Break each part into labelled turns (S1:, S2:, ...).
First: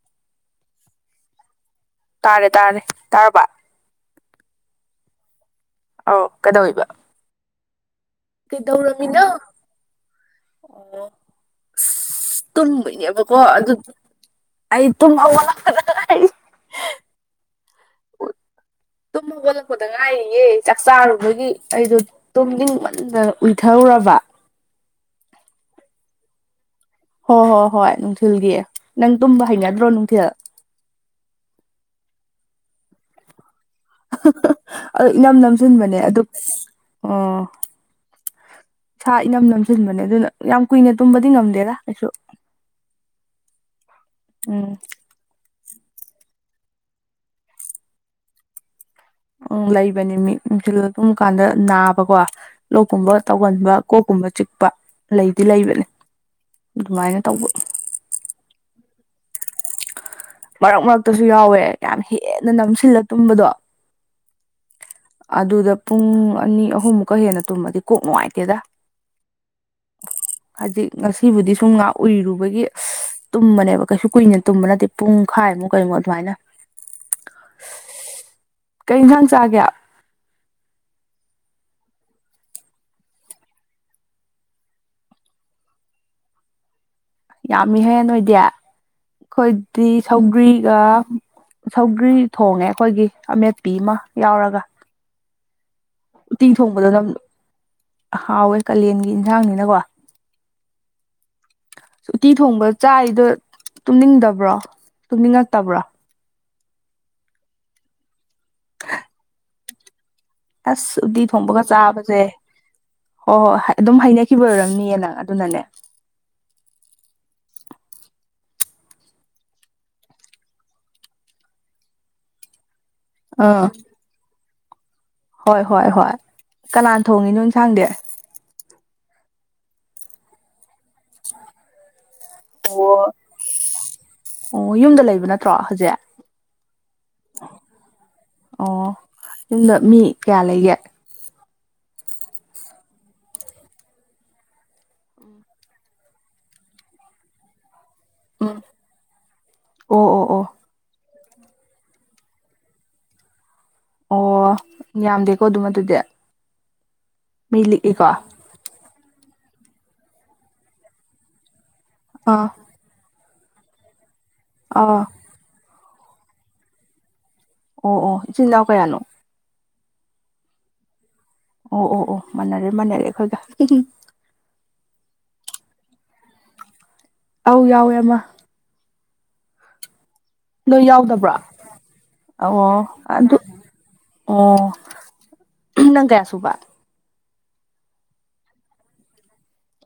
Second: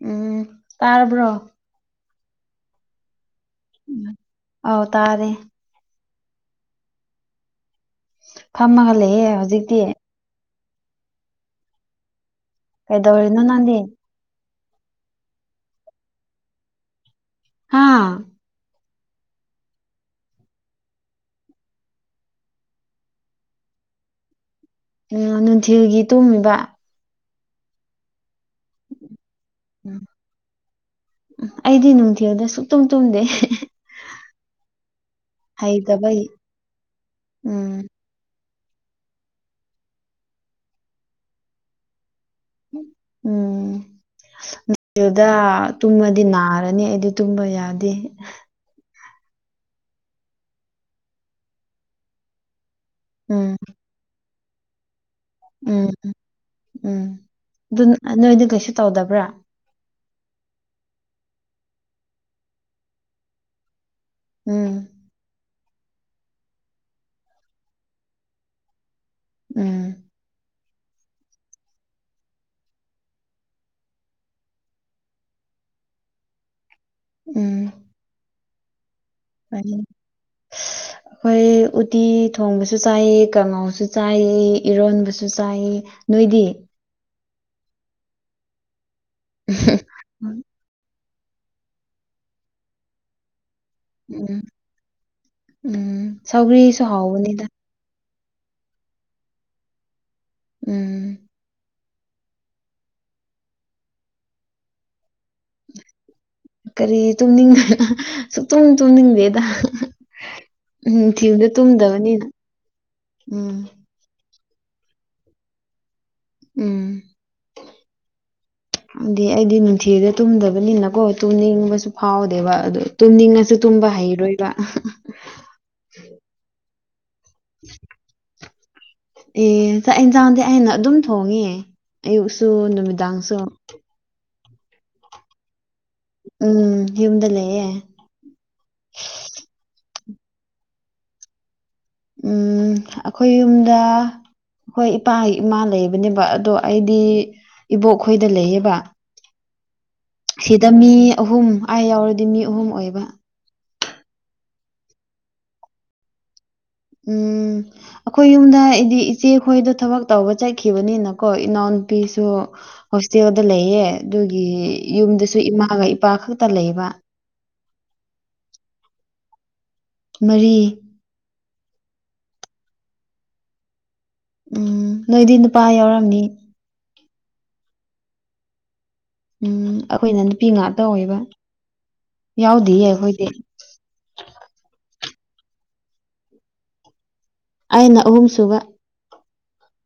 S1: ꯎꯝ ꯇꯥꯔꯕ꯭ꯔꯣ
S2: ꯇꯥꯔꯦ ꯇꯥꯔꯦ ꯇꯥꯔꯕꯥ
S1: ꯑꯥꯎ ꯇꯥꯔꯦ
S2: ꯑꯧ ꯀꯩꯗꯧꯏꯕ
S1: ꯐꯝꯃꯒ
S2: ꯀꯩꯗꯧꯔꯝꯃꯤꯅꯣ
S1: ꯂꯩꯌꯦ ꯍꯧꯖꯤꯛꯇꯤ
S2: ꯑꯣ ꯑꯁ ꯇꯨꯝꯕꯩꯅꯦꯕꯀꯣ
S1: ꯀꯩꯗꯧꯔꯤꯅꯣ
S2: ꯑꯗꯨ
S1: ꯅꯪꯗꯤ
S2: ꯑꯩ ꯇꯨꯝꯍꯧꯒꯠꯂꯛꯄꯗ
S1: ꯍꯥꯥ
S2: ꯇꯨꯝ ꯍꯧꯒꯠꯂꯛꯄꯗ ꯉꯥꯏꯔꯤꯌꯦ ꯆꯥꯛ ꯆꯥꯔꯨꯕꯒꯤ ꯑꯩꯗꯣ ꯇꯨꯝꯅꯤꯡꯃꯝꯗꯅ ꯎꯏꯊꯔꯨꯔꯕ
S1: ꯅꯅꯥ ꯅꯨꯡꯊꯤꯜꯒꯤ ꯇꯨꯝꯃꯤꯕ
S2: ꯍꯣ ꯍꯣ ꯍꯣꯏ ꯅꯨꯡꯊꯤꯜꯒꯤ ꯅꯪ ꯇꯨꯝꯕ ꯍꯩꯅꯗ꯭ꯔꯣ
S1: ꯎꯝ
S2: ꯅꯨꯡꯊꯤꯜ
S1: ꯑꯩꯗꯤ ꯅꯨꯡꯊꯤꯜꯗ ꯁꯨꯛꯇꯨꯝ ꯇꯨꯝꯗꯦ
S2: ꯑꯗꯨ ꯏꯅꯝ ꯅꯝꯖꯤꯟꯕꯅꯦ
S1: ꯍꯩꯇꯕꯩ
S2: ꯑꯗꯨ ꯑꯣ
S1: ꯎꯝ
S2: ꯏꯁꯥ ꯏꯅꯝ ꯅꯝꯖꯤꯟꯕꯅꯦ ꯑꯗꯨꯅ ꯌꯥꯝ ꯀꯨꯏꯅ ꯇꯨꯝꯕꯗꯤ ꯉꯝꯗꯦꯗꯥ ꯑꯩꯁꯨ
S1: ꯎꯝ [unintelligible]
S2: ꯎꯝ
S1: ꯗꯥ ꯇꯨꯝꯃꯗꯤ ꯅꯥꯔꯅꯤ ꯑꯩꯗꯤ ꯇꯨꯝꯕ ꯌꯥꯗꯦ
S2: ꯎꯝ ꯂꯩꯕꯅꯤ ꯃꯤ ꯅꯨꯡꯊꯤꯜꯗ ꯇꯨꯝ ꯀꯥꯟꯗ ꯅꯥꯕꯀꯣ ꯂꯣꯛꯀꯨꯝꯕ
S1: ꯎꯝ
S2: ꯇꯧꯒꯟꯕ ꯀꯣꯛꯀꯨꯝꯕ ꯆꯤꯛꯄ ꯂꯩꯗꯤ ꯂꯩꯕꯅꯦ
S1: ꯎꯝ ꯎꯝ
S2: ꯑꯗꯨꯃꯥꯏꯅ ꯇꯧꯕ
S1: ꯑꯗꯨ ꯑ ꯅꯣꯏꯗꯤ ꯀꯩꯁꯨ ꯇꯧꯗꯕ꯭ꯔꯥ
S2: ꯃꯔꯛ ꯃꯔꯛꯇꯁꯨ ꯌꯥꯎꯋꯦ ꯌꯥꯝ ꯍꯦꯟꯅ ꯅꯝꯁꯤꯜꯂ ꯇꯨꯝꯕꯗꯣ
S1: ꯎꯝ
S2: ꯑꯗꯨꯗ ꯄꯨꯡ ꯑꯅꯤ ꯑꯍꯨꯝꯃꯨꯛꯀ ꯍꯦꯟꯅ ꯇꯨꯝꯃꯗꯤ ꯀꯣꯛ ꯅꯨꯡꯉꯥꯏꯇꯦꯗ
S1: ꯎꯝ
S2: ꯍꯥꯏꯖꯤꯛ ꯉꯁꯤꯕꯨꯗꯤ ꯁꯨꯝ ꯉꯥꯛ ꯎꯨꯏꯔꯨꯕꯒꯤ ꯇꯨꯝꯕꯅꯦꯕ ꯀꯩꯁꯨ ꯀꯨꯏꯅ ꯇꯨꯝꯕ ꯅꯠꯇꯦ ꯄꯨꯡꯈꯥꯏꯃꯨꯛ ꯀꯩꯃꯣꯛ ꯑꯗꯨꯃꯥꯏꯅ
S1: ꯎꯝ
S2: ꯀꯩ ꯏꯟꯖꯥꯡꯁ
S1: [unintelligible] ꯑꯈꯣꯏ ꯎꯠꯇꯤ ꯊꯣꯡꯕꯁꯨ ꯆꯥꯏꯌꯦ ꯀꯉꯥꯎꯁꯨ ꯆꯥꯏꯌꯦ ꯏꯔꯣꯟꯕꯁꯨ ꯆꯥꯏꯌꯦ ꯅꯣꯏꯗꯤ
S2: ꯌꯥꯝꯃꯤꯍꯦ ꯅꯣꯏꯗꯤ ꯑꯩꯈꯣꯏꯗꯤ
S1: ꯎꯝ
S2: ꯁꯧꯒ꯭ꯔꯤꯒ ꯁꯧꯒ꯭ꯔꯤ ꯊꯣꯡꯉꯦ ꯑꯩꯈꯣꯏꯒꯤ ꯑꯃꯦꯠꯄꯤ ꯑꯃ
S1: ꯎꯝ
S2: ꯌꯥꯎꯔꯒ
S1: ꯎꯝ
S2: ꯎꯇꯤ
S1: ꯁꯧꯒ꯭ꯔꯤꯁꯨ
S2: ꯊꯣꯡꯕꯗꯣ ꯅꯝ
S1: ꯍꯥꯎꯕꯅꯤꯗ
S2: ꯍꯥꯎꯋꯦ ꯀꯜꯂꯦꯟꯒꯤ ꯏꯟꯁꯥꯡꯅꯤꯅꯀꯣ
S1: ꯎꯝ
S2: ꯎꯇꯤ ꯊꯣꯡꯕ ꯆꯥꯏꯗꯣ ꯇꯨꯝꯅꯤꯡꯗꯕ꯭ꯔꯣ ꯇꯨꯝꯅꯤꯡꯉꯛꯇꯕ꯭ꯔꯣ
S1: ꯀꯔꯤ ꯇꯨꯝꯅꯤꯡ ꯑꯍꯥꯍꯥ ꯁꯨꯛꯇꯨꯝ ꯇꯨꯝꯅꯤꯡꯗꯦꯗ ꯑꯍꯥꯍꯥ
S2: ꯑꯁ ꯎꯇꯤ ꯊꯣꯡꯕꯒ ꯆꯥꯕꯁꯦ ꯍꯣ ꯍꯣ
S1: ꯎꯝ
S2: ꯍꯠ ꯑꯗꯨꯝ ꯍꯩꯅꯈꯤꯕ ꯑꯣꯏꯔꯝꯅꯤꯌꯦ ꯅꯪ ꯑꯗꯨꯅꯅꯦ
S1: ꯎꯝ ꯗꯦ ꯑꯩꯗꯤ ꯅꯨꯡꯊꯤꯜꯗ ꯇꯨꯝꯗꯕꯅꯤꯅꯀꯣ ꯇꯨꯝꯅꯤꯡꯕꯁꯨ ꯐꯥꯎꯗꯦꯕ ꯑꯗꯨ ꯇꯨꯝꯅꯤꯡꯉꯁꯨ
S2: ꯑꯥ
S1: ꯇꯨꯝꯕ ꯍꯩꯔꯣꯏꯕ ꯑꯍꯍ
S2: ꯍꯣꯏ ꯍꯣꯏ ꯍꯣꯏ ꯀꯅꯥꯟ ꯊꯣꯡꯉꯤꯅꯣ ꯏꯟꯁꯥꯡꯗꯤ
S1: ꯑꯦ ꯆꯥꯛ ꯑꯦꯟꯁꯥꯡꯗꯤ ꯑꯩꯅ ꯑꯗꯨꯝ ꯊꯣꯡꯉꯦ ꯑꯌꯨꯛꯁꯨ
S2: ꯑꯣ
S1: ꯅꯨꯃꯤꯗꯥꯡꯁꯨ
S2: ꯑꯣ ꯌꯨꯝꯗ ꯂꯩꯕ ꯅꯠꯇ꯭ꯔꯣ ꯍꯧꯖꯦꯛ
S1: ꯎꯝ ꯌꯨꯝꯗ ꯂꯩꯌꯦ
S2: ꯑꯣ ꯌꯨꯝꯗ ꯃꯤ ꯀꯌꯥ ꯂꯩꯒꯦ
S1: ꯎꯝ ꯑꯈꯣꯏ ꯌꯨꯝꯗ ꯍꯣꯏ ꯏꯄꯥ ꯏꯃꯥ ꯂꯩꯕꯅꯦꯕ ꯑꯗꯣ ꯑꯩꯗꯤ ꯏꯕꯣꯛꯈꯣꯏꯗ
S2: ꯎꯝ
S1: ꯂꯩꯌꯦꯕ
S2: ꯑꯣ ꯑꯣ ꯑꯣ
S1: ꯁꯤꯗ ꯃꯤ ꯑꯍꯨꯝ ꯑꯩ ꯌꯥꯎꯔꯗꯤ ꯃꯤ ꯑꯍꯨꯝ ꯑꯣꯏꯕ
S2: ꯑꯣ ꯌꯥꯝꯗꯦꯀꯣ ꯑꯗꯨꯝ ꯑꯗꯨꯗꯤ
S1: ꯎꯝ
S2: ꯃꯤ ꯂꯤꯛꯏꯀꯣ
S1: ꯑꯈꯣꯏ ꯌꯨꯝꯗ ꯑꯩꯗꯤ ꯏꯆꯦꯈꯣꯏꯗꯣ ꯊꯕꯛ ꯇꯧꯕ ꯆꯠꯈꯤꯕꯅꯤꯅꯀꯣ ꯏꯅꯥꯎꯟ ꯄꯤꯁꯨ
S2: ꯑꯥ
S1: ꯍꯣꯁꯇꯦꯜꯗ ꯂꯩꯌꯦ ꯑꯗꯨꯒꯤ
S2: ꯑꯥ
S1: ꯌꯨꯝꯗꯁꯨ ꯏꯃꯥꯒ ꯏꯄꯥ ꯈꯛꯇ ꯂꯩꯕ
S2: ꯑꯣ ꯑꯣ ꯏꯆꯤꯟ ꯅꯥꯎ ꯀꯌꯥꯅꯣ
S1: ꯃꯔꯤ
S2: ꯑꯣ ꯑꯣ ꯑꯣ ꯃꯥꯟꯅꯔꯦ ꯃꯥꯟꯅꯔꯦ ꯑꯩꯈꯣꯏꯒ ꯍꯍꯝ
S1: ꯎꯝ ꯅꯣꯏꯗꯤ ꯅꯨꯄꯥ ꯌꯥꯎꯔꯝꯅꯤ
S2: ꯑꯧ ꯌꯥꯎꯋꯦ ꯑꯃ
S1: ꯎꯝ ꯑꯩꯈꯣꯏꯅ ꯅꯨꯄꯤ ꯉꯥꯠꯇ
S2: ꯅꯣꯏ
S1: ꯑꯣꯏꯕ
S2: ꯌꯥꯎꯗꯕ꯭ꯔꯣ
S1: ꯌꯥꯎꯗꯤꯌꯦ
S2: ꯑꯣ
S1: ꯑꯩꯈꯣꯏꯗꯤ
S2: ꯑꯗꯨ ꯑꯣ ꯅꯪ ꯀꯌꯥ ꯁꯨꯕ
S1: ꯑꯩꯅ ꯑꯍꯨꯝꯁꯨꯨꯕ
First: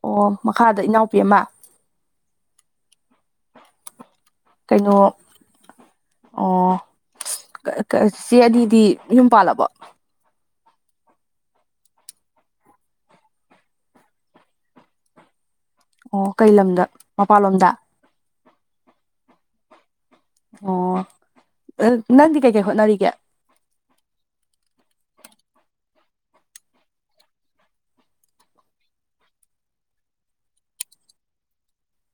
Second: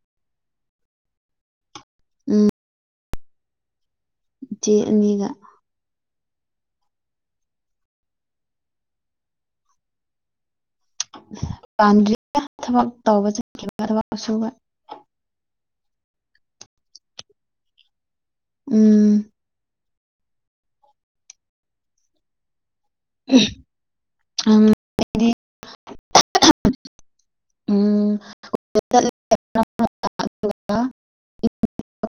S2: ꯑꯣ ꯃꯈꯥꯗ ꯏꯅꯥꯎꯄꯤ ꯑꯃ
S1: ꯎꯝ ꯏꯆꯦ
S2: ꯀꯩꯅꯣ
S1: ꯑꯅꯤꯒ
S2: ꯑꯣ ꯀꯥ ꯀꯥ ꯆꯤꯆꯦ ꯑꯅꯤꯗꯤ ꯌꯨꯝ ꯄꯥꯜꯂꯕꯣ
S1: ꯄꯥꯟꯗ꯭ꯔꯤ ꯑꯥ ꯊꯕꯛ ꯇꯧꯕ ꯆꯠꯈꯤꯕ ꯊꯕꯛ ꯁꯨꯕ
S2: ꯑꯣ ꯀꯩ ꯂꯝꯗ ꯃꯄꯥꯜꯂꯣꯝꯗ
S1: ꯎꯝ
S2: ꯑꯣ ꯑꯥ ꯅꯪꯗꯤ ꯀꯩꯀꯩ ꯍꯣꯠꯅꯔꯤꯒꯦ
S1: ꯎꯝ [unintelligible] ꯎꯝ ꯆꯠꯂꯒ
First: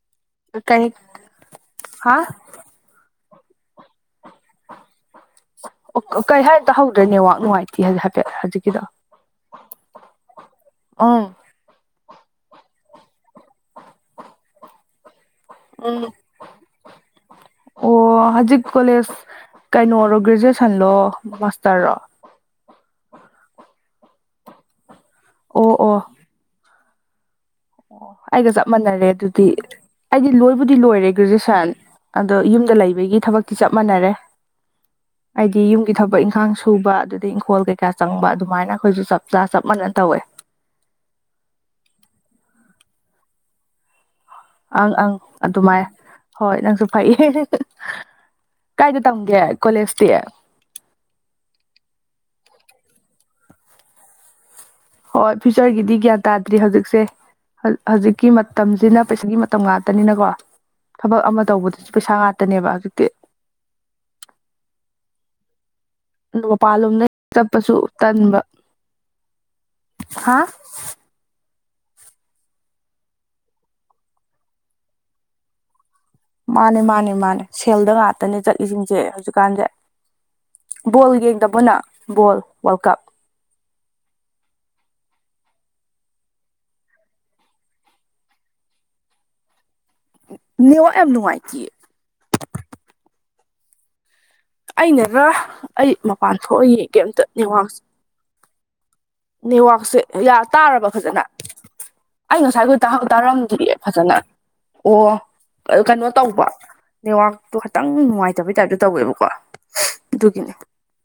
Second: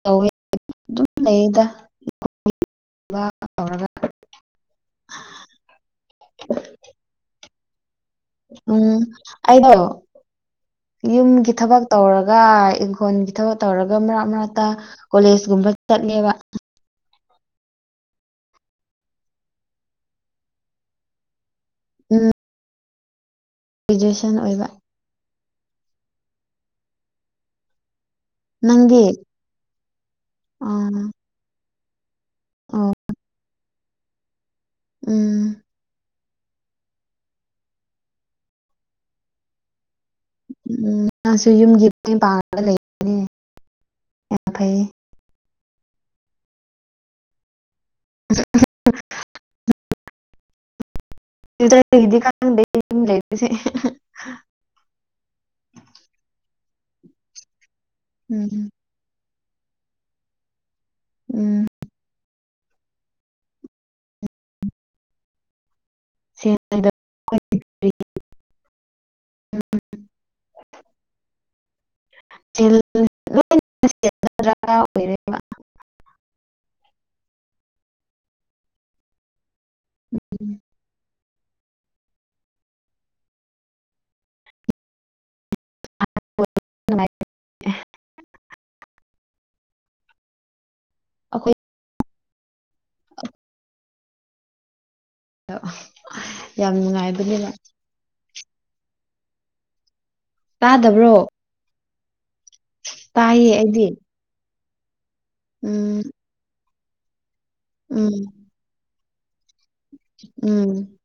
S1: ꯇꯧꯋꯦ
S2: ꯀꯩ
S1: ꯑꯗꯨꯝ ꯂꯩꯗ
S2: ꯍꯥꯥ
S1: ꯊꯕꯛ ꯇꯧꯔꯒ
S2: ꯑꯣ ꯀꯩ ꯍꯥꯏ ꯇꯥꯍꯧꯗ꯭ꯔꯦ ꯅꯦꯠꯋꯥꯛ ꯅꯨꯡꯉꯥꯏ ꯇꯤꯍꯜ ꯍꯥꯏꯐꯦꯠ [unintelligible]
S1: ꯎꯝ ꯑꯩꯗꯣ
S2: ꯎꯝ
S1: ꯌꯨꯝꯒꯤꯠ ꯊꯕꯛ ꯇꯧꯔꯒ ꯏꯪꯈꯣꯟꯒꯤ ꯊꯕꯛ ꯇꯧꯔꯒ ꯃꯔꯛ ꯃꯔꯛꯇ ꯀꯣꯂꯦꯖ ꯒꯨꯝꯕ
S2: ꯎꯝ
S1: ꯆꯠꯂꯦꯕ
S2: ꯑꯣ ꯍꯖꯤꯛ ꯀꯣꯂꯦꯖ ꯀꯩꯅꯣꯔꯣ ꯒ꯭ꯔꯦꯖꯨꯑꯦꯁꯟꯂꯣ ꯃꯥꯁꯇꯔꯔꯣ
S1: ꯎꯝ ꯒꯦꯖꯨꯑꯦꯁꯟ ꯑꯣꯏꯕ
S2: ꯑꯣ ꯑꯣ ꯑꯣ ꯑꯩꯒ ꯆꯞ
S1: ꯅꯪꯗꯤ
S2: ꯃꯥꯟꯅꯔꯦ ꯑꯗꯨꯗꯤ ꯑꯩꯗꯤ ꯂꯣꯏꯕꯨꯗꯤ
S1: ꯑꯥ
S2: ꯂꯣꯏꯔꯦ ꯒ꯭ꯔꯦꯖꯨꯑꯦꯁꯟ ꯑꯗꯣ ꯌꯨꯝꯗ
S1: ꯑꯣ
S2: ꯂꯩꯕꯒꯤ ꯊꯕꯛꯇꯤ ꯆꯞ ꯃꯥꯟꯅꯔꯦ
S1: ꯎꯝ
S2: ꯑꯩꯗꯤ ꯌꯨꯝꯒꯤ ꯊꯕꯛ ꯏꯪꯈꯥꯡꯁꯨ ꯊꯨꯕ ꯑꯗꯨꯗꯩ ꯏꯪꯈꯣꯜ ꯀꯩꯀꯥ ꯆꯪꯕ ꯑꯗꯨꯃꯥꯏꯅ ꯑꯈꯣꯏꯁꯨ ꯆꯞ ꯆꯥ ꯆꯞ ꯃꯥꯟꯅꯅ ꯇꯧꯋꯦ
S1: ꯎꯝ ꯃꯥꯁꯦ ꯌꯨꯝꯒꯤ ꯃꯇꯦꯡ ꯄꯥꯡꯉꯒ ꯂꯩꯕꯅꯦ ꯌꯥꯝ ꯐꯩꯌꯦ
S2: ꯑꯪ ꯑꯪ ꯑꯗꯨꯃꯥꯏ ꯍꯣꯏ ꯅꯪꯁꯨ ꯐꯩꯌꯦ ꯀꯥꯏꯗ ꯇꯝꯒꯦ ꯀꯣꯂꯦꯁꯇꯤ
S1: [unintelligible] ꯒꯤꯗꯤ ꯈꯪꯗꯦ ꯌꯨꯝ ꯂꯩꯕꯁꯤ
S2: ꯍꯣꯏ ꯐ꯭ꯌꯨꯆꯔꯒꯤꯗꯤ ꯒ꯭ꯌꯥꯟ ꯇꯥꯗ꯭ꯔꯤ ꯍꯧꯖꯤꯛꯁꯦ ꯍꯧꯖꯤꯛꯀꯤ
S1: ꯎꯝ
S2: ꯃꯇꯝꯁꯤꯅ ꯄꯩꯁꯥꯒꯤ ꯃꯠ ꯇꯝ ꯉꯥꯛꯇꯅꯤꯅꯀꯣ ꯊꯕꯛ ꯑꯃ
S1: ꯎꯝ
S2: ꯇꯧꯕꯗꯁꯨ ꯄꯩꯁꯥ ꯉꯥꯇꯅꯦꯕ ꯍꯖꯤꯛꯇꯤ ꯑꯗꯨ
S1: ꯁꯦꯜꯗ
S2: ꯃꯄꯥꯟꯂꯣꯝꯗ ꯆꯞꯄꯁꯨ
S1: ꯑꯩꯈꯣꯏ
S2: ꯇꯟꯕ ꯍꯥ
S1: [unintelligible]
S2: ꯃꯥꯅꯦ ꯃꯥꯅꯦ ꯃꯥꯅꯦ ꯁꯦꯜꯗ ꯉꯥꯇꯅꯦ ꯆꯠꯂꯤꯖꯤꯡꯁꯦ ꯍꯧꯖꯤꯛ ꯀꯥꯟꯖꯦ ꯕꯣꯜ ꯌꯦꯡꯗꯕꯣ ꯅꯪ ꯕꯣꯜ ꯋꯥꯔꯜ ꯀꯞ
S1: [unintelligible]
S2: ꯅꯦꯋꯥꯛ ꯌꯥꯝ
S1: ꯑꯩꯈꯣꯏ
S2: ꯅꯨꯉꯥꯏꯇꯤꯌꯦ ꯑꯩꯅꯔ ꯑꯩ ꯃꯄꯥꯟ ꯊꯣꯛꯑ
S1: ꯌꯥꯝ
S2: ꯌꯦꯡꯒꯦ ꯑꯝꯇ
S1: ꯅꯨꯡꯉꯥꯏꯕꯅꯦꯕ
S2: ꯅꯦꯋꯥꯛꯁꯦ ꯅꯦꯋꯥꯁꯦ ꯌ ꯇꯥꯔꯕ
S1: ꯇꯥꯗꯕ꯭ꯔꯣ
S2: ꯐꯖꯅ ꯑꯩ ꯉꯁꯥꯏꯒꯣꯏ ꯇꯍꯧ
S1: ꯇꯥꯏꯌꯦ
S2: ꯇꯥꯔꯝꯗꯤꯌꯦ
S1: ꯑꯩꯗꯤ
S2: ꯐꯖꯅ ꯑꯣ
S1: ꯎꯝ
S2: ꯀꯩꯅꯣ ꯇꯧꯕ ꯅꯦꯋꯥꯛꯇꯣ ꯈꯇꯪ
S1: ꯎꯝ
S2: ꯅꯨꯉꯥꯏꯇꯕꯩ ꯇꯥꯏꯞꯇ ꯇꯧꯋꯦꯕꯣ
S1: ꯎꯝ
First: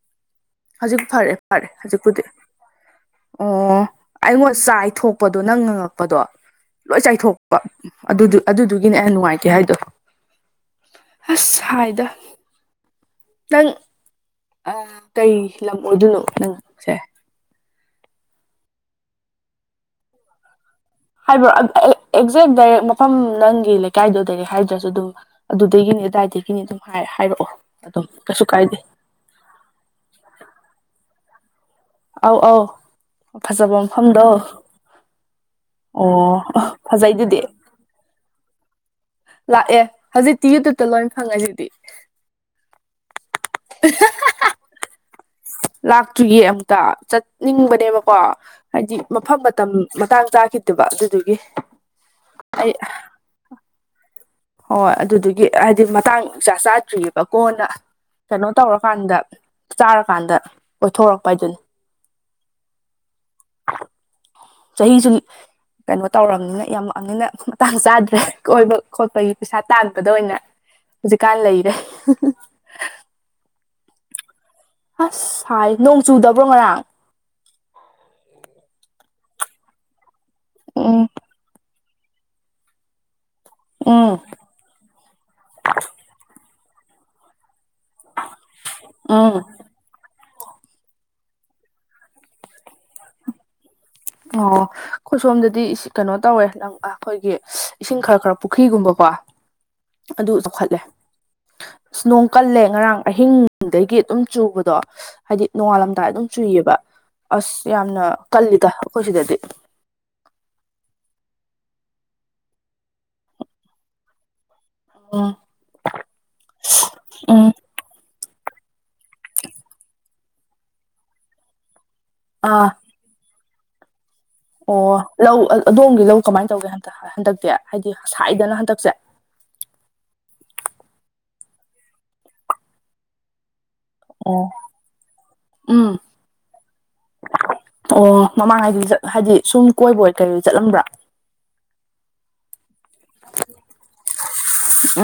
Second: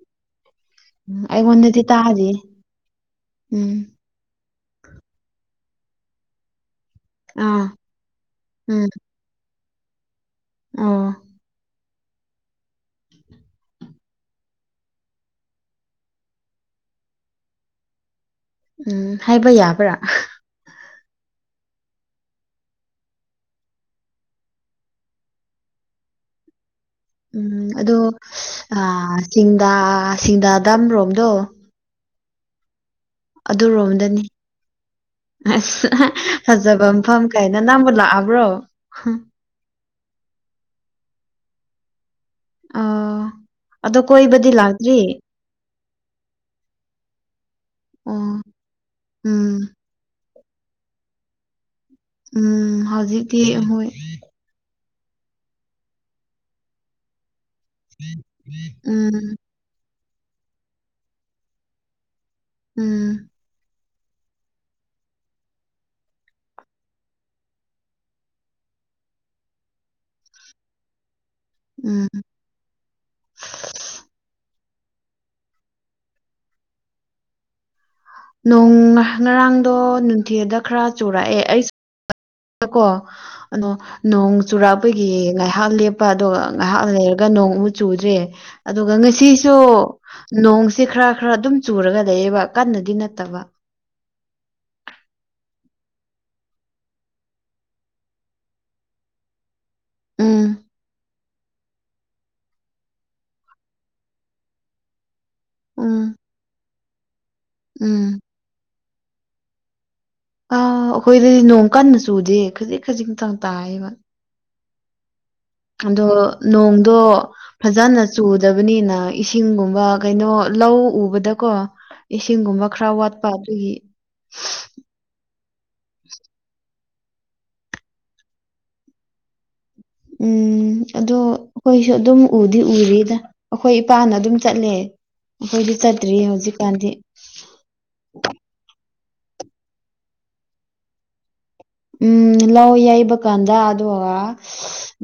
S2: ꯍꯖꯤꯛ ꯐꯔꯦ ꯐꯔꯦ
S1: ꯑꯩꯉꯣꯟꯗꯗꯤ
S2: ꯍꯖꯤꯛꯄꯨꯗꯤ
S1: ꯇꯥꯗꯦ ꯎꯝ
S2: ꯑꯣꯑꯣ ꯑꯩꯉꯣꯟ ꯆꯥꯏꯊꯣꯛꯄꯗꯣ ꯅꯪ ꯉꯪꯉꯛꯄꯗꯣ ꯂꯣꯏ ꯆꯥꯏꯊꯣꯛꯄ
S1: ꯑꯥ
S2: ꯑꯗꯨꯗꯨ
S1: ꯎꯝ
S2: ꯑꯗꯨꯗꯨꯒꯤꯅꯦ ꯑꯩꯅ ꯅꯨꯉꯥꯏꯇꯦ ꯍꯥꯏꯗꯣ
S1: ꯑꯣ
S2: ꯑꯁ ꯁꯥꯏꯗ ꯅꯪ ꯑ ꯀꯩ ꯂꯝ ꯑꯣꯢꯗꯣꯏꯅꯣ ꯅꯪ
S1: ꯎꯝ ꯍꯥꯏꯕ ꯌꯥꯕ꯭ꯔꯥ
S2: ꯍꯥꯏꯕ ꯑꯕ ꯑꯦꯛ ꯑꯦꯛꯖꯦꯛ ꯗꯥꯏꯔꯦꯛ ꯃꯐꯝ ꯅꯪꯒꯤ ꯂꯩꯀꯥꯏꯗꯣ ꯗꯩꯔꯦꯛ ꯍꯥꯏꯗ꯭ꯔꯖꯨ ꯗꯨꯝ ꯑꯗꯨꯗꯩꯒꯤꯅꯤ ꯑꯗꯨꯗꯥꯏꯗꯒꯤꯅꯤ ꯑꯗꯨꯝ ꯍꯥꯏ ꯍꯥꯏꯔꯛꯑꯣ ꯑꯗꯨꯝ ꯀꯩꯁꯨ ꯀꯥꯏꯗꯦ
S1: ꯆꯤꯡꯗꯥ ꯁꯤꯡꯗꯥ ꯗꯥꯝ ꯔꯣꯝꯗꯣ
S2: ꯑꯧ ꯑꯧ ꯐꯖꯕ
S1: ꯑꯗꯨꯔꯣꯝꯗꯅꯤ
S2: ꯃꯐꯝꯗꯣ
S1: ꯑꯁ ꯑꯍꯥ
S2: ꯑꯣ
S1: ꯐꯖꯕ ꯃꯐꯝ
S2: ꯐꯖꯩꯗꯨꯗꯤ
S1: ꯀꯩꯅ ꯅꯝꯕꯨ ꯂꯥꯑꯕ꯭ꯔꯣ
S2: ꯂꯥꯑꯦ ꯍꯧꯖꯤꯛꯇꯤ ꯌꯨꯇꯨꯞꯇ ꯂꯣꯏ ꯐꯪꯉꯖꯤꯗꯤ
S1: ꯑꯣ ꯑꯗꯣ ꯀꯣꯏꯕꯗꯤ ꯂꯥꯛꯇ꯭ꯔꯤ
S2: ꯂꯥꯛꯇ꯭ꯔꯤꯌꯦ ꯑꯃꯨꯛꯇ ꯆꯠꯅꯤꯡꯕꯅꯦꯕꯀꯣ
S1: ꯑꯣ
S2: ꯍꯥꯏꯗꯤ ꯃꯐꯝ
S1: ꯎꯝ
S2: ꯃꯇꯝ ꯃꯇꯥꯡ ꯆꯈꯤꯗꯕ ꯑꯗꯨꯗꯨꯒꯤ ꯑꯩ
S1: ꯎꯝ ꯍꯧꯖꯤꯛꯇꯤ ꯍꯣꯏ
S2: ꯍꯣꯏ ꯑꯗꯨꯗꯨꯒꯤ ꯍꯥꯏꯗꯤ ꯃꯇꯥꯡ ꯏꯆꯥ ꯆꯥꯗ꯭ꯔꯤꯑꯦꯕ ꯀꯣꯟꯅ ꯀꯩꯅꯣ ꯇꯧꯔꯀꯥꯟꯗ
S1: ꯎꯝ
S2: ꯆꯥꯔꯀꯥꯟꯗ ꯀꯣꯏꯊꯣꯔꯛꯄ ꯍꯥꯏꯗꯨꯅꯤ
S1: ꯎꯝ
S2: ꯆꯍꯤꯁꯨꯝ ꯀꯩꯅꯣ ꯇꯧꯔꯕꯅꯤꯅ ꯌꯥꯝꯃꯛꯑꯕꯅꯤꯅ ꯃꯇꯥꯡ ꯆꯥꯗ꯭ꯔꯦ ꯀꯣꯏꯕ ꯈꯣꯠꯄꯒꯤ ꯄꯩꯁꯥ ꯇꯥꯟꯕꯗ ꯑꯣꯏꯅ ꯍꯧꯖꯤꯛꯀꯥꯟ ꯂꯩꯔꯦ
S1: ꯎꯝ
S2: ꯑꯁ ꯁꯥꯏ ꯅꯣꯡ ꯆꯨꯗꯕ꯭ꯔꯣ ꯉꯔꯥꯡ
S1: ꯅꯣꯡ ꯉꯔꯥꯡꯗꯣ ꯅꯨꯡꯊꯤꯗ ꯈꯔ
S2: ꯎꯝ
S1: ꯆꯨꯔꯛꯑꯦ ꯑꯩ ꯗꯀꯣ ꯑꯗꯣ
S2: ꯎꯝ
S1: ꯅꯣꯡ ꯆꯨꯔꯥꯛꯄꯒꯤ ꯉꯥꯏꯍꯥꯛ ꯂꯦꯞꯄ ꯑꯗꯨꯒ ꯉꯥꯏꯍꯥꯛ ꯂꯩꯔꯒ ꯅꯣꯡꯃꯨꯛ ꯆꯨꯗ꯭ꯔꯦ ꯑꯗꯨꯒ
S2: ꯎꯝ
S1: ꯉꯁꯤꯁꯨ ꯅꯣꯡꯁꯦ ꯈꯔ ꯈꯔ ꯑꯗꯨꯝ ꯆꯨꯔꯒ ꯂꯩꯌꯦꯕ ꯀꯟꯅꯗꯤ ꯅꯠꯇꯕ
S2: ꯑꯣ ꯑꯩꯈꯣꯏ ꯁꯣꯝꯗꯗꯤ ꯀꯩꯅꯣ ꯇꯧꯋꯦ ꯑꯩꯈꯣꯏꯒꯤ ꯏꯁꯤꯡ ꯈꯔ ꯈꯔ ꯄꯨꯈ꯭ꯔꯤꯒꯨꯝꯕꯀꯣ ꯑꯗꯨ
S1: ꯎꯝ
S2: ꯆꯥꯎꯈꯠꯂꯦ ꯑꯁ ꯅꯣꯡ ꯀꯜꯂꯦ ꯉꯔꯥꯡ ꯑꯍꯤꯡꯗꯒꯤ ꯑꯗꯨꯝ ꯆꯨꯕꯗꯣ ꯍꯥꯏꯗꯤ
S1: ꯎꯝ
S2: ꯅꯣꯡꯉꯥꯜꯂꯝꯗꯥꯏ ꯑꯗꯨꯝ ꯆꯨꯏꯌꯦꯕ ꯑꯁ ꯌꯥꯝꯅ
S1: ꯎꯝ
S2: ꯀꯜꯂꯤꯗ ꯑꯩꯈꯣꯏ ꯁꯤꯗꯗꯤ
S1: ꯑꯥ ꯑꯩꯈꯣꯏꯗꯗꯤ ꯅꯣꯡ ꯀꯟꯅ ꯆꯨꯗꯦ ꯈꯖꯤꯛ ꯈꯖꯤꯛꯇꯪ ꯇꯥꯏꯌꯦꯕ
S2: ꯎꯝ
S1: ꯑꯗꯣ ꯅꯣꯡꯗꯣ
S2: ꯎꯝ
S1: ꯐꯥꯖꯅ ꯆꯨꯗꯕꯅꯤꯅ ꯏꯁꯤꯡꯒꯨꯝꯕ ꯀꯩꯅꯣ ꯂꯧ ꯎꯕꯗꯀꯣ ꯏꯁꯤꯡꯒꯨꯝꯕ
S2: ꯑꯥ
S1: ꯈꯔ ꯋꯥꯠꯄ ꯑꯗꯨꯒꯤ
S2: ꯑꯣ ꯂꯧ ꯑꯗꯣꯝꯒꯤ ꯂꯧ ꯀꯃꯥꯏꯅ ꯇꯧꯒꯦ ꯍꯟꯗꯛ ꯍꯟꯗꯛꯇꯤ ꯍꯥꯏꯗꯤ ꯁꯥꯏꯗꯅ ꯍꯟꯗꯛꯁꯦ
S1: ꯎꯝ ꯑꯗꯣ ꯑꯩꯈꯣꯏꯁꯨ ꯑꯗꯨꯝ ꯎꯗꯤ ꯎꯔꯤꯗ ꯑꯩꯈꯣꯏ ꯏꯄꯥꯅ ꯑꯗꯨꯝ
S2: ꯑꯣ
S1: ꯆꯠꯂꯦ ꯑꯩꯈꯣꯏꯗꯤ
S2: ꯎꯝ
S1: ꯆꯠꯇ꯭ꯔꯤꯌꯦ ꯍꯧꯖꯤꯛꯀꯥꯟꯗꯤ
S2: ꯑꯣ ꯃꯃꯥꯡꯉꯩꯗꯤ ꯍꯥꯏꯗꯤ ꯁꯨꯝ ꯀꯣꯏꯕꯣꯏ ꯀꯩꯕꯣꯏ ꯆꯠꯂꯝꯕ꯭ꯔꯥ
S1: ꯎꯝ ꯂꯧ ꯌꯩꯕ ꯀꯥꯟꯗ ꯑꯗꯨꯒ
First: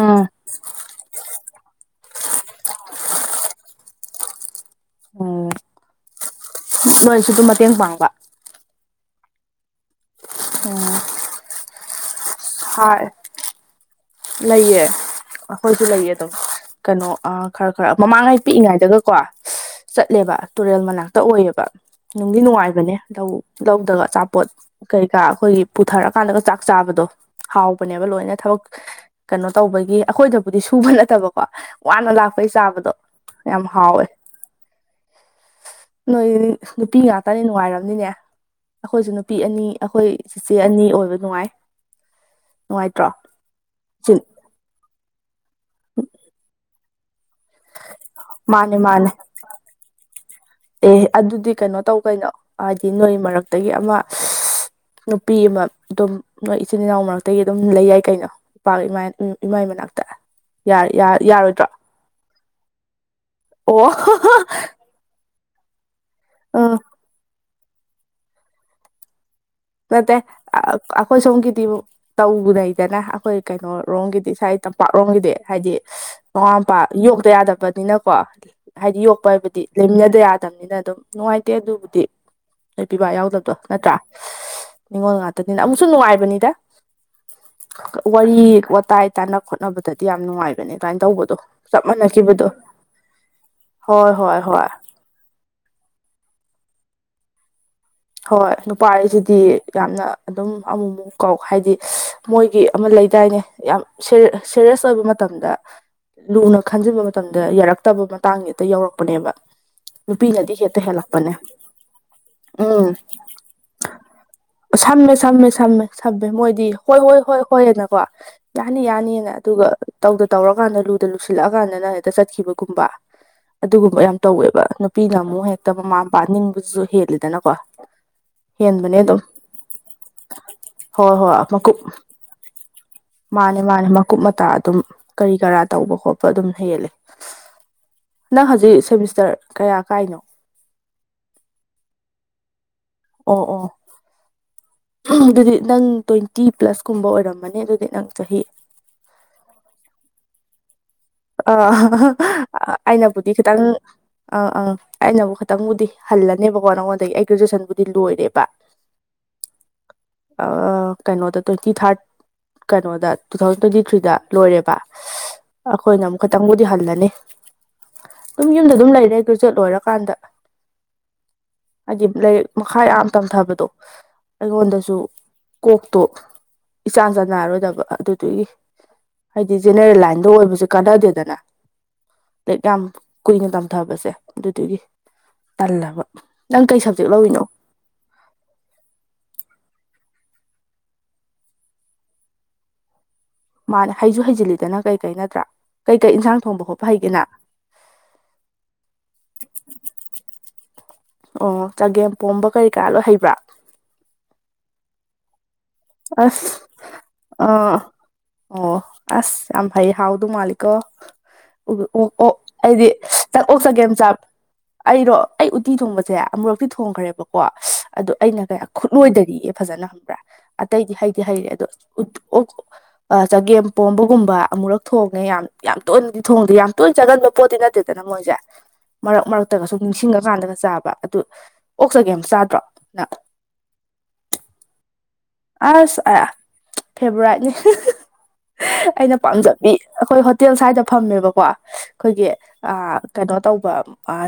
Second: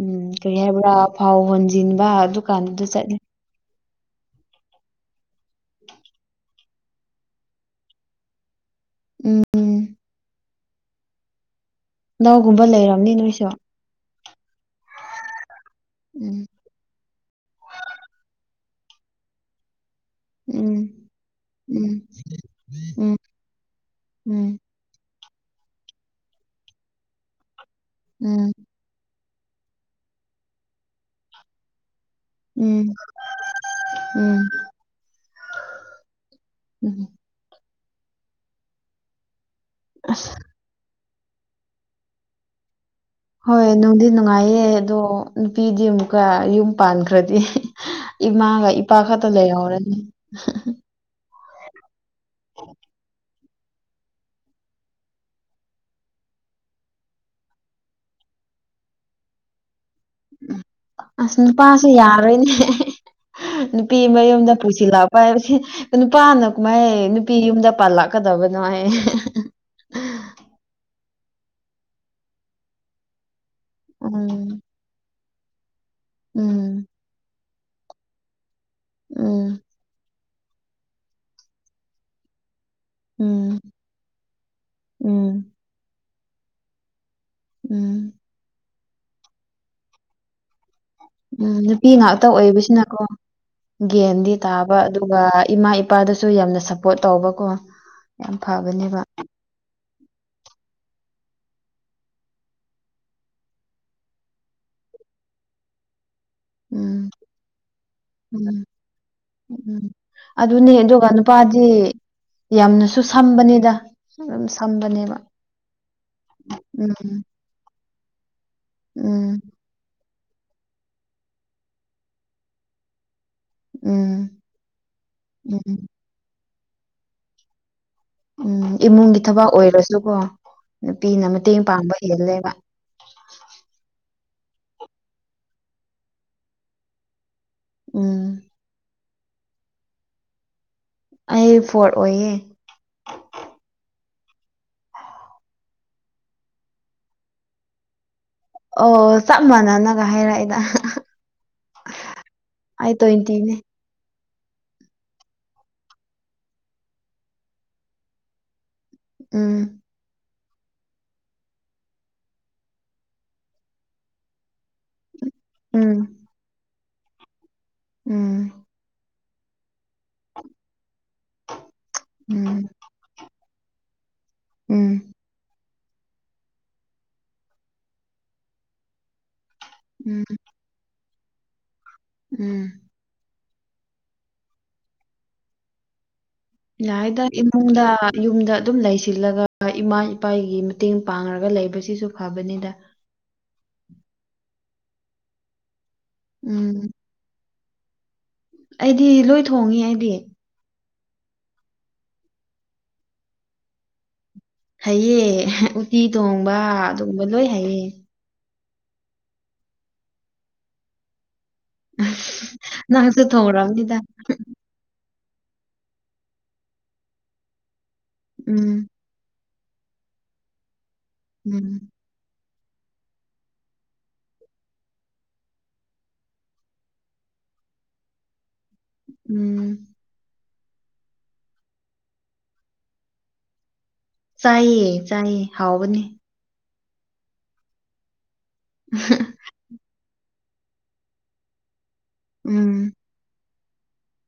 S1: ꯎꯝ ꯀꯔꯤ ꯍꯥꯏꯕ꯭ꯔꯥ ꯐꯥꯎ ꯍꯨꯟꯖꯤꯟꯕ ꯑꯗꯨꯀꯥꯟꯗꯨꯗ ꯆꯠꯂꯦ
S2: ꯎꯝ
S1: [inaudible]
S2: ꯅꯣꯏꯁꯨ ꯑꯗꯨꯝ ꯃꯇꯦꯡ ꯄꯥꯡꯕ
S1: ꯎꯝ ꯎꯝ
S2: ꯑꯣ
S1: ꯂꯧꯒꯨꯝꯕ ꯂꯩꯔꯝꯅꯤ ꯅꯣꯏꯁꯨ
S2: ꯂꯩꯌꯦ ꯑꯩꯈꯣꯏꯁꯨ ꯂꯩꯌꯦ ꯑꯗꯨꯝ
S1: ꯎꯝ
S2: ꯀꯩꯅꯣ ꯑꯥ ꯈꯔ ꯈꯔ ꯃꯃꯥꯡꯉꯩ ꯄꯤꯛꯏꯉꯩꯗꯒꯀꯣ ꯆꯠꯂꯦꯕ ꯇꯨꯔꯦꯜ
S1: ꯎꯝ
S2: ꯃꯅꯥꯛꯇ ꯑꯣꯏꯌꯦꯕ
S1: ꯎꯝ
S2: ꯅꯨꯡꯗꯤ ꯅꯨꯡꯉꯥꯏꯕꯅꯦ
S1: ꯎꯝ
S2: ꯂꯧ ꯂꯧꯗꯒ ꯑꯆꯥꯄꯣꯠ
S1: ꯎꯝ
S2: ꯀꯩꯀꯥ ꯑꯩꯈꯣꯏꯒꯤ ꯄꯨꯊꯔꯀꯥꯟꯗꯒ ꯆꯥꯛ ꯆꯥꯕꯗꯣ ꯍꯥꯎꯕꯅꯦꯕ ꯂꯣꯏꯅ
S1: ꯎꯝ
S2: ꯊꯕꯛ ꯀꯩꯅꯣ ꯇꯧꯕꯒꯤ ꯑꯩꯈꯣꯏꯗꯕꯨꯗꯤ ꯁꯨꯕ ꯅꯠꯇꯕꯀꯣ ꯋꯥꯅ ꯂꯥꯛꯄ ꯍꯩ ꯆꯥꯕꯗꯣ
S1: ꯎꯝ
S2: ꯌꯥꯝ ꯍꯥꯎꯋꯦ
S1: ꯎꯝ
S2: ꯅꯣꯏꯗꯤ ꯅꯨꯄꯤ
S1: ꯎꯝ
S2: ꯉꯥꯛꯇꯅꯤ ꯅꯨꯡꯉꯥꯏꯔꯝꯅꯤꯅꯦ ꯑꯩꯈꯣꯏꯁꯨ ꯅꯨꯄꯤ ꯑꯅꯤ ꯑꯩꯈꯣꯏ ꯆꯤꯆꯦ ꯑꯅꯤ ꯑꯣꯏꯕ ꯅꯨꯡꯉꯥꯏ ꯅꯨꯡꯉꯥꯏꯇ꯭ꯔꯣ
S1: ꯍꯣꯏ ꯅꯨꯡꯗꯤ
S2: ꯆꯤ
S1: ꯅꯨꯡꯉꯥꯏꯌꯦ ꯑꯗꯣ ꯅꯨꯄꯤꯗꯤ ꯑꯃꯨꯛꯀ ꯌꯨꯝ ꯄꯥꯟꯈ꯭ꯔꯗꯤ ꯏꯃꯥꯒ
S2: ꯃꯥꯅꯦ
S1: ꯏꯄꯥ
S2: ꯃꯥꯅꯦ
S1: ꯈꯛꯇ ꯂꯩꯍꯧꯔꯅꯤ
S2: ꯑꯦ ꯑꯗꯨꯗꯤ ꯀꯩꯅꯣ ꯇꯧ ꯀꯩꯅꯣ ꯍꯥꯏꯗꯤ ꯅꯣꯏ ꯃꯔꯛꯇꯒꯤ ꯑꯃ ꯅꯨꯄꯤ ꯑꯃ ꯑꯗꯨꯝ ꯃꯣꯏ ꯏꯆꯤꯟ ꯏꯅꯥꯎ ꯃꯔꯛꯇꯒꯤ ꯑꯗꯨꯝ ꯂꯩ ꯌꯥꯏ ꯀꯩꯅꯣ ꯅꯨꯄꯥ ꯏꯃꯥꯏ ꯏꯃꯥꯏ ꯃꯅꯥꯛꯇ ꯌꯥ ꯌꯥ ꯌꯥꯔꯣꯏꯗ꯭ꯔꯣ
S1: ꯨ ꯌꯥꯔꯣꯏꯅꯦ
S2: ꯑꯣ
S1: ꯅꯨꯄꯤ ꯃꯌꯨꯝꯗ ꯄꯨꯁꯤꯜꯂꯛ ꯄꯥꯏꯕꯁꯤ ꯅꯨꯄꯥ ꯑꯃꯅ
S2: ꯎꯝ
S1: ꯀꯃꯥꯏ ꯅꯨꯄꯤ ꯌꯨꯝꯗ ꯄꯥꯜꯂꯥꯛꯀꯗꯕꯅꯣ ꯍꯥꯏꯑꯦ
S2: ꯅꯠꯇꯦ ꯑꯥ ꯑꯛ ꯑꯩꯈꯣꯏ ꯁꯣꯝꯒꯤꯗꯤ ꯇꯧꯒꯤ ꯅꯩꯗꯅ ꯑꯩꯈꯣꯏ ꯀꯩꯅꯣꯔꯣꯝꯒꯤꯗꯤ ꯏꯁꯥꯥꯏ
S1: ꯎꯝ
S2: ꯇꯝ ꯄꯥꯛꯂꯣꯝꯒꯤꯗꯤ ꯍꯥꯏꯗꯤ ꯃꯃꯥ ꯃꯄꯥ
S1: ꯎꯝ
S2: ꯌꯣꯛꯇ ꯌꯥꯗꯕꯅꯤꯅꯀꯣ ꯍꯥꯏꯗꯤ ꯌꯣꯛꯄ
S1: ꯎꯝ
S2: ꯍꯥꯏꯕꯗꯤ ꯂꯩꯃꯤꯟꯅꯗ ꯌꯥꯗꯝꯅꯤꯅ ꯑꯗꯨꯝ ꯅꯨꯡꯉꯥꯏꯇꯦ ꯑꯗꯨꯕꯨꯗꯤ ꯄꯤꯕꯥ ꯌꯥꯎꯗꯕꯗꯣ
S1: ꯎꯝ
S2: ꯅꯠꯇ꯭ꯔꯥ ꯅꯤꯉꯣꯜ
S1: ꯎꯝ
S2: ꯉꯥꯛꯇꯅꯤꯅ ꯑꯃꯨꯛꯁꯨ ꯅꯨꯡꯉꯥꯏꯕꯅꯤꯗ
S1: ꯎꯝ
S2: ꯋꯥꯔꯤ ꯋꯥꯇꯥꯏ ꯇꯥꯟꯅ ꯈꯣꯠꯅꯕꯗꯗꯤ ꯌꯥꯝ ꯅꯨꯡꯉꯥꯏꯕꯅꯦ ꯑꯗꯨꯃꯥꯏꯟ ꯇꯧꯕꯠ
S1: ꯎꯝ ꯅꯨꯄꯤ ꯉꯥꯛꯇ ꯑꯣꯏꯕꯁꯤꯅꯀꯣ
S2: ꯍꯣꯏ
S1: ꯒꯦꯟꯗꯤ
S2: ꯍꯣꯏ ꯍꯣꯏ
S1: ꯇꯥꯕ ꯑꯗꯨ ꯑꯗꯨꯒ ꯏꯃꯥ ꯏꯄꯥꯗꯁꯨ ꯌꯥꯝꯅ ꯁꯄꯣꯔꯠ ꯇꯧꯕꯀꯣ ꯌꯥꯝ
S2: ꯍꯣꯏ ꯅꯨꯄꯥ
S1: ꯐꯕꯅꯦꯕ
S2: ꯍꯥꯏꯁꯤꯗꯤ ꯌꯥꯝꯅ ꯑꯗꯨꯝ ꯑꯃꯨꯛ ꯑꯃꯨꯛ ꯀꯥꯎ ꯍꯥꯏꯗꯤ ꯃꯣꯏꯒꯤ ꯑꯃ ꯂꯩꯗꯥꯏꯅꯦ ꯌꯥꯝ ꯁꯦ ꯁꯦꯔꯦꯁ ꯑꯣꯏꯕ ꯃꯇꯝꯗ ꯂꯨꯅ ꯈꯟꯖꯤꯟꯕ
S1: ꯎꯝ
S2: ꯃꯇꯝꯗ ꯌꯥꯔꯛꯇꯕ ꯃꯇꯥꯡ ꯍꯦꯛꯇ
S1: ꯎꯝ
S2: ꯌꯥꯎꯔꯛꯄꯅꯦꯕ
S1: ꯎꯝ
S2: ꯅꯨꯄꯤ ꯅꯗꯤ
S1: ꯑꯗꯨꯅꯦ
S2: ꯍꯦꯠꯇ
S1: ꯑꯗꯨꯒ
S2: ꯍꯦꯜꯂꯛꯄꯅꯦ
S1: [unintelligible]
S2: ꯎꯝ
S1: ꯌꯥꯝꯅꯁꯨ ꯁꯝꯕꯅꯤꯗ [unintelligible]
S2: ꯁꯝꯃꯦ ꯁꯝꯃꯦ ꯁꯝꯃꯦ ꯁꯝꯕꯦ ꯃꯣꯏꯗꯤ ꯍꯣꯏ ꯍꯣꯏ
S1: ꯎꯝ
S2: ꯍꯣꯏ ꯍꯣꯏꯌꯦꯅꯀꯣ ꯌꯥꯅꯤ
S1: ꯎꯝ
S2: ꯌꯥꯅꯤꯅ ꯑꯗꯨꯒ ꯇꯧꯗ ꯇꯧꯔꯀꯥꯟꯗ ꯂꯨꯗ ꯂꯨꯁꯤꯜꯂꯛꯑꯀꯥꯟꯗꯅ ꯍꯦꯛꯇ ꯆꯠꯈꯤꯕꯒꯨꯝꯕ ꯑꯗꯨꯒꯨꯝꯕ ꯌꯥꯝ
S1: ꯎꯝ
S2: ꯇꯧꯋꯦꯕ ꯅꯨꯄꯤꯅ ꯑꯃꯨꯛ ꯍꯦꯛꯇ
S1: ꯎꯝ
S2: ꯃꯃꯥ ꯃꯄꯥ ꯅꯤꯡꯕꯗꯨꯁꯨ ꯍꯦꯜꯂꯤꯗꯅꯀꯣ
S1: ꯎꯝ
S2: ꯍꯦꯟꯕꯅꯦ
S1: ꯏꯃꯨꯡꯒꯤ
S2: ꯑꯗꯨꯝ
S1: ꯊꯕꯛ ꯑꯣꯏꯔꯁꯨꯀꯣ
S2: ꯍꯣꯏ
S1: ꯅꯨꯄꯤꯅ
S2: ꯍꯣꯏ
S1: ꯃꯇꯦꯡ
S2: ꯃꯀꯨꯞ
S1: ꯄꯥꯡꯕ ꯍꯦꯜꯂꯦꯕ
S2: ꯃꯥꯅꯦ ꯃꯥꯅꯦ ꯃꯀꯨꯞ ꯃꯇꯥ ꯑꯗꯨꯝ ꯀꯔꯤ ꯀꯔꯥ ꯇꯧꯕ ꯈꯣꯠꯄ ꯑꯗꯨꯝ ꯍꯦꯜꯂꯦ
S1: ꯎꯝ
S2: ꯅꯪ ꯍꯧꯖꯤꯛ ꯁꯦꯃꯤꯁꯇꯔ ꯀꯌꯥ ꯀꯥꯏꯅꯣ
S1: ꯑꯩ ꯐꯣꯔꯠ ꯑꯣꯏꯌꯦ
S2: ꯑꯣ ꯑꯣ ꯑꯗꯨꯗꯤ ꯅꯪ ꯇ꯭ꯋꯦꯟꯇꯤ ꯄ꯭ꯂꯁꯀꯨꯝꯕ ꯑꯣꯏꯔꯝꯃꯅꯤ ꯑꯗꯨꯗꯤ ꯅꯪ ꯆꯍꯤ
S1: ꯑꯣ ꯆꯞ ꯃꯥꯟꯅꯅꯒ ꯍꯥꯏꯔꯛꯑꯦꯗ
S2: ꯑꯥ [unintelligible] ꯑꯩꯅꯕꯨꯗꯤ
S1: ꯇ꯭ꯋꯦꯟꯇꯤꯅꯦ
S2: ꯈꯤꯇꯪ ꯑꯥ ꯑꯥ ꯑꯩꯅꯕꯨ ꯈꯤꯇꯪꯕꯨꯗꯤ ꯍꯜꯂꯅꯦꯕꯀꯣ ꯅꯪꯉꯣꯟꯗꯒꯤ ꯑꯩ ꯒ꯭ꯔꯦꯖꯨꯋꯦꯁꯟꯕꯨꯗꯤ ꯂꯣꯏꯔꯦꯕ
S1: ꯎꯝ
S2: ꯑꯥꯎꯑꯥ ꯀꯩꯅꯣꯗ ꯇ꯭ꯋꯦꯟꯇꯤ ꯐꯥꯏꯕ ꯀꯩꯅꯣꯗ ꯇꯨ ꯊꯥꯎꯖꯟ ꯇ꯭ꯋꯦꯟꯇꯤ ꯊ꯭ꯔꯤꯗ ꯂꯣꯏꯔꯦꯕ ꯈꯣꯏꯅ
S1: ꯎꯝ
S2: ꯑꯃꯨꯛ ꯈꯇꯪꯕꯨꯗꯤ ꯍꯜꯂꯅꯤ ꯑꯗꯨꯝ
S1: ꯎꯝ
S2: ꯌꯨꯝꯗ ꯑꯗꯨꯝ ꯂꯩꯔꯦ ꯒ꯭ꯔꯦꯖꯨꯋꯦꯠ ꯂꯣꯏꯔꯀꯥꯟꯗ ꯍꯥꯏꯗꯤ ꯂꯩꯛ
S1: ꯎꯝ
S2: ꯃꯈꯥ ꯌꯥꯝ ꯇꯝꯊꯕꯗꯣ ꯑꯩꯉꯣꯟꯗꯁꯨ
S1: ꯎꯝ
S2: ꯀꯣꯛꯇꯣ ꯏꯆꯥꯟ ꯆꯥꯟꯅꯔꯣꯏꯗꯕ ꯑꯗꯨꯗꯨꯒꯤ ꯍꯥꯏꯗꯤ ꯖꯦꯅꯦꯔꯦꯜ
S1: ꯎꯝ
S2: ꯂꯥꯏꯟꯗ ꯑꯣꯏꯕꯁꯦ ꯀꯥꯟꯅꯗꯦꯗꯅ ꯂꯥꯏꯛ
S1: ꯎꯝ
S2: ꯌꯥꯝ ꯀꯨꯏꯅ ꯇꯝꯊꯕꯁꯦ ꯑꯗꯨꯗꯨꯒꯤ ꯇꯜꯂꯕ ꯅꯪ ꯀꯩ ꯁꯕꯖꯦꯛ
S1: ꯌꯥꯏꯗꯥ
S2: ꯂꯧꯔꯤꯅꯣ
S1: ꯏꯃꯨꯡꯗꯥ ꯌꯨꯝꯗ ꯑꯗꯨꯝ ꯂꯩꯁꯤꯜꯂꯒ ꯏꯃꯥ ꯏꯄꯥꯒꯤ ꯃꯇꯦꯡ ꯄꯥꯡꯔꯒ ꯂꯩꯕꯁꯤꯁꯨ ꯐꯕꯅꯤꯗ
S2: ꯃꯥꯅꯦ ꯍꯩꯖꯨ ꯍꯩꯖꯤꯜꯂꯤꯗꯅ ꯀꯩꯀꯩ ꯅꯠꯇ꯭ꯔꯥ ꯀꯩꯀꯩ ꯏꯟꯁꯥꯡ ꯊꯣꯡꯕ
S1: ꯎꯝ
S2: ꯈꯣꯠꯄ ꯍꯩꯒꯦꯅ
S1: ꯑꯩꯗꯤ ꯂꯣꯏ ꯊꯣꯡꯉꯤ ꯑꯩꯗꯤ
S2: ꯑꯣ ꯆꯒꯦꯝꯄꯣꯝꯕ ꯀꯔꯤ ꯀꯔꯥ ꯂꯣꯏ ꯍꯩꯕ꯭ꯔꯥ?
S1: ꯍꯩꯌꯦ ꯎꯇꯤ
S2: ꯑꯁ
S1: ꯊꯣꯡꯕ ꯑꯗꯨꯒꯨꯝꯕ ꯂꯣꯏ
S2: ꯑꯥ
S1: ꯍꯩꯌꯦ
S2: ꯑꯣ ꯑꯁ ꯌꯥꯝ ꯍꯩꯌꯦ ꯍꯥꯎꯗꯧ ꯃꯥꯜꯂꯤꯀꯣ ꯎ ꯑꯣ ꯑꯣꯛ ꯑꯩꯗꯤ
S1: ꯅꯪꯁꯨ
S2: [unintelligible] ꯅꯪ ꯑꯣꯛ ꯆꯒꯦꯝ
S1: ꯊꯣꯡꯔꯝꯅꯤꯗ
S2: ꯆꯞ ꯑꯩꯔꯣ ꯑꯩ ꯎꯇꯤ ꯊꯣꯡꯕꯁꯦ ꯑꯃꯨꯔꯛꯇꯤ ꯊꯣꯡꯈ꯭ꯔꯦꯕꯀꯣ [unintelligible] ꯑꯗꯨ ꯑꯩꯅ ꯀꯌꯥ
S1: ꯎꯝ
S2: ꯈꯨꯠꯂꯣꯏꯗꯔꯤꯑꯦ ꯐꯖꯅ ꯈꯪꯕ꯭ꯔꯥ ꯑꯇꯩꯗꯤ ꯍꯩꯗꯤ ꯍꯩꯔꯦ ꯑꯗꯣ
S1: ꯎꯝ
S2: ꯎꯠ ꯑꯣꯛ ꯑꯥ ꯆꯒꯦꯝꯄꯣꯝꯕꯒꯨꯝꯕ ꯑꯃꯨꯔꯛ ꯊꯣꯡꯉꯦ ꯌꯥꯝ ꯌꯥꯝ ꯇꯣꯏꯅꯗꯤ ꯊꯣꯡꯗꯦ ꯌꯥꯝ ꯇꯣꯏ ꯆꯥꯒꯟꯕ ꯄꯣꯠꯇꯤ ꯅꯠꯇꯦꯗꯅ ꯃꯣꯏꯖꯦ ꯃꯔꯛ ꯃꯔꯛꯇꯒ
S1: ꯎꯝ
S2: ꯁꯨꯝ ꯅꯤꯡꯁꯤꯡꯉꯥ ꯀꯥꯟꯗꯒ ꯆꯥꯕ ꯑꯗꯨ ꯑꯣꯛ ꯆꯒꯦꯝ ꯆꯥꯗ꯭ꯔꯣ ꯅꯥ
S1: ꯆꯥꯏꯌꯦ ꯆꯥꯏꯌꯦ
S2: ꯑꯁ
S1: ꯍꯥꯎꯕꯅꯦ
S2: ꯑꯥ [unintelligible] ꯐꯦꯚꯣꯔꯥꯏꯠꯅꯤ [unintelligible] ꯑꯩꯅ ꯄꯥꯝꯖꯕꯤ ꯑꯩꯈꯣꯏ ꯍꯣꯠ ꯇꯦꯜ ꯁ꯭ꯋꯥꯏꯗ ꯐꯝꯃꯦꯕꯀꯣ ꯈꯣꯏꯒꯤ
S1: ꯎꯝ
S2: ꯑꯥ ꯀꯩꯅꯣ ꯇꯧꯕ ꯑꯥꯁ